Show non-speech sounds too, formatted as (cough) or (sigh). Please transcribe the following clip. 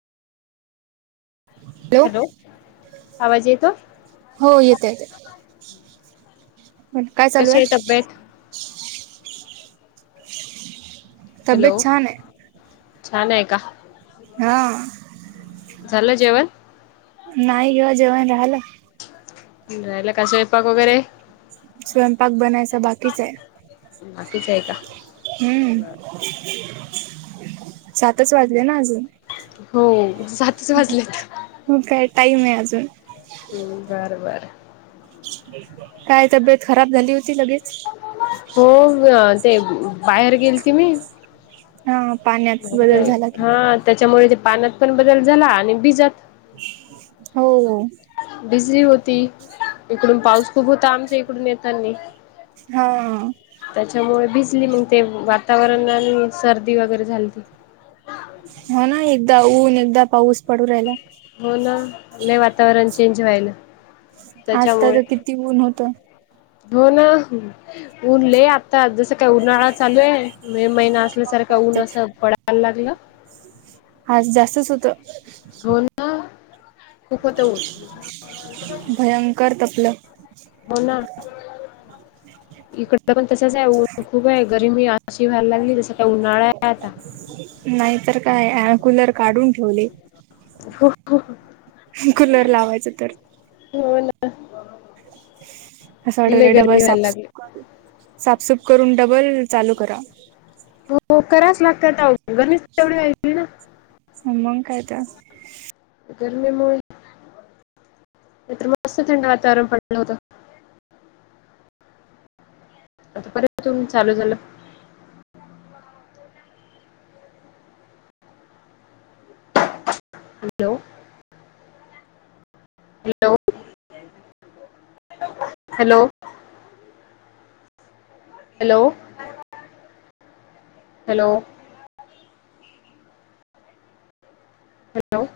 Hello आवाज येतो हो येत येत प काय चालू कशी आहे तब्येत हॅलो तब्येत छान आहे छान आहे का हा झालं जेवण नाही किव्हा जेवण राहाला ला कसवयपाक वगैरे स्वयंपाक बनायचा बाकीच आहे बाकीच आहे का हम्म सातच वाजले ना अजून हो जातच वाजलं हो काय टाईम आहे अजून हम्म बरं बरं काय तब्येत खराब झाली होती लगेच हो ते बाहेर गेल त मी हा पाणी हा त्याच्यामुळे ते पानात पण बदल झाला आणि बिजात हो बिझी होती इकडून पाऊस खूप होता आमच्या इकडून येतानी हा त्याच्यामुळे भिजली मग ते वातावरण आणि सर्दी वगैरे झाली त हो ना एकदा ऊन एकदा पाऊस पडू राहिला हो ना नाही वातावरण चेंज व्हायल आता त्याच्यामुळे तर किती ऊन होत हो ना उनले आता जसं काय उन्हाळा चालू आहे मे महिना असल्यासारखा ऊन असं पडायला लागलं. हा जास्तच होत. घन खूप होत हो भयंकर तपलक हो ना. (unintelligible) इकड पण तसंच आहे खूप आहे गरमी अशी व्हायला लागली तस का उन्हाळा आहे आता. नाहीतर काय कुलर काढून ठेवली. हो. हो. कुलर लावायचं तर हो ना. असं वाट लय डबल गरमी व्हायला लागली साफसूफ साफसूफ करून डबल चालू करा. हो कराच लागत गणेश तेवढी वयची ना होमं कायता. गरमीमुळे इतर मस्त थंड वातावरण पडलं होतं. आता परंत तु चालू झालं. Hello. Hello. Hello. Hello. Hello. Hello.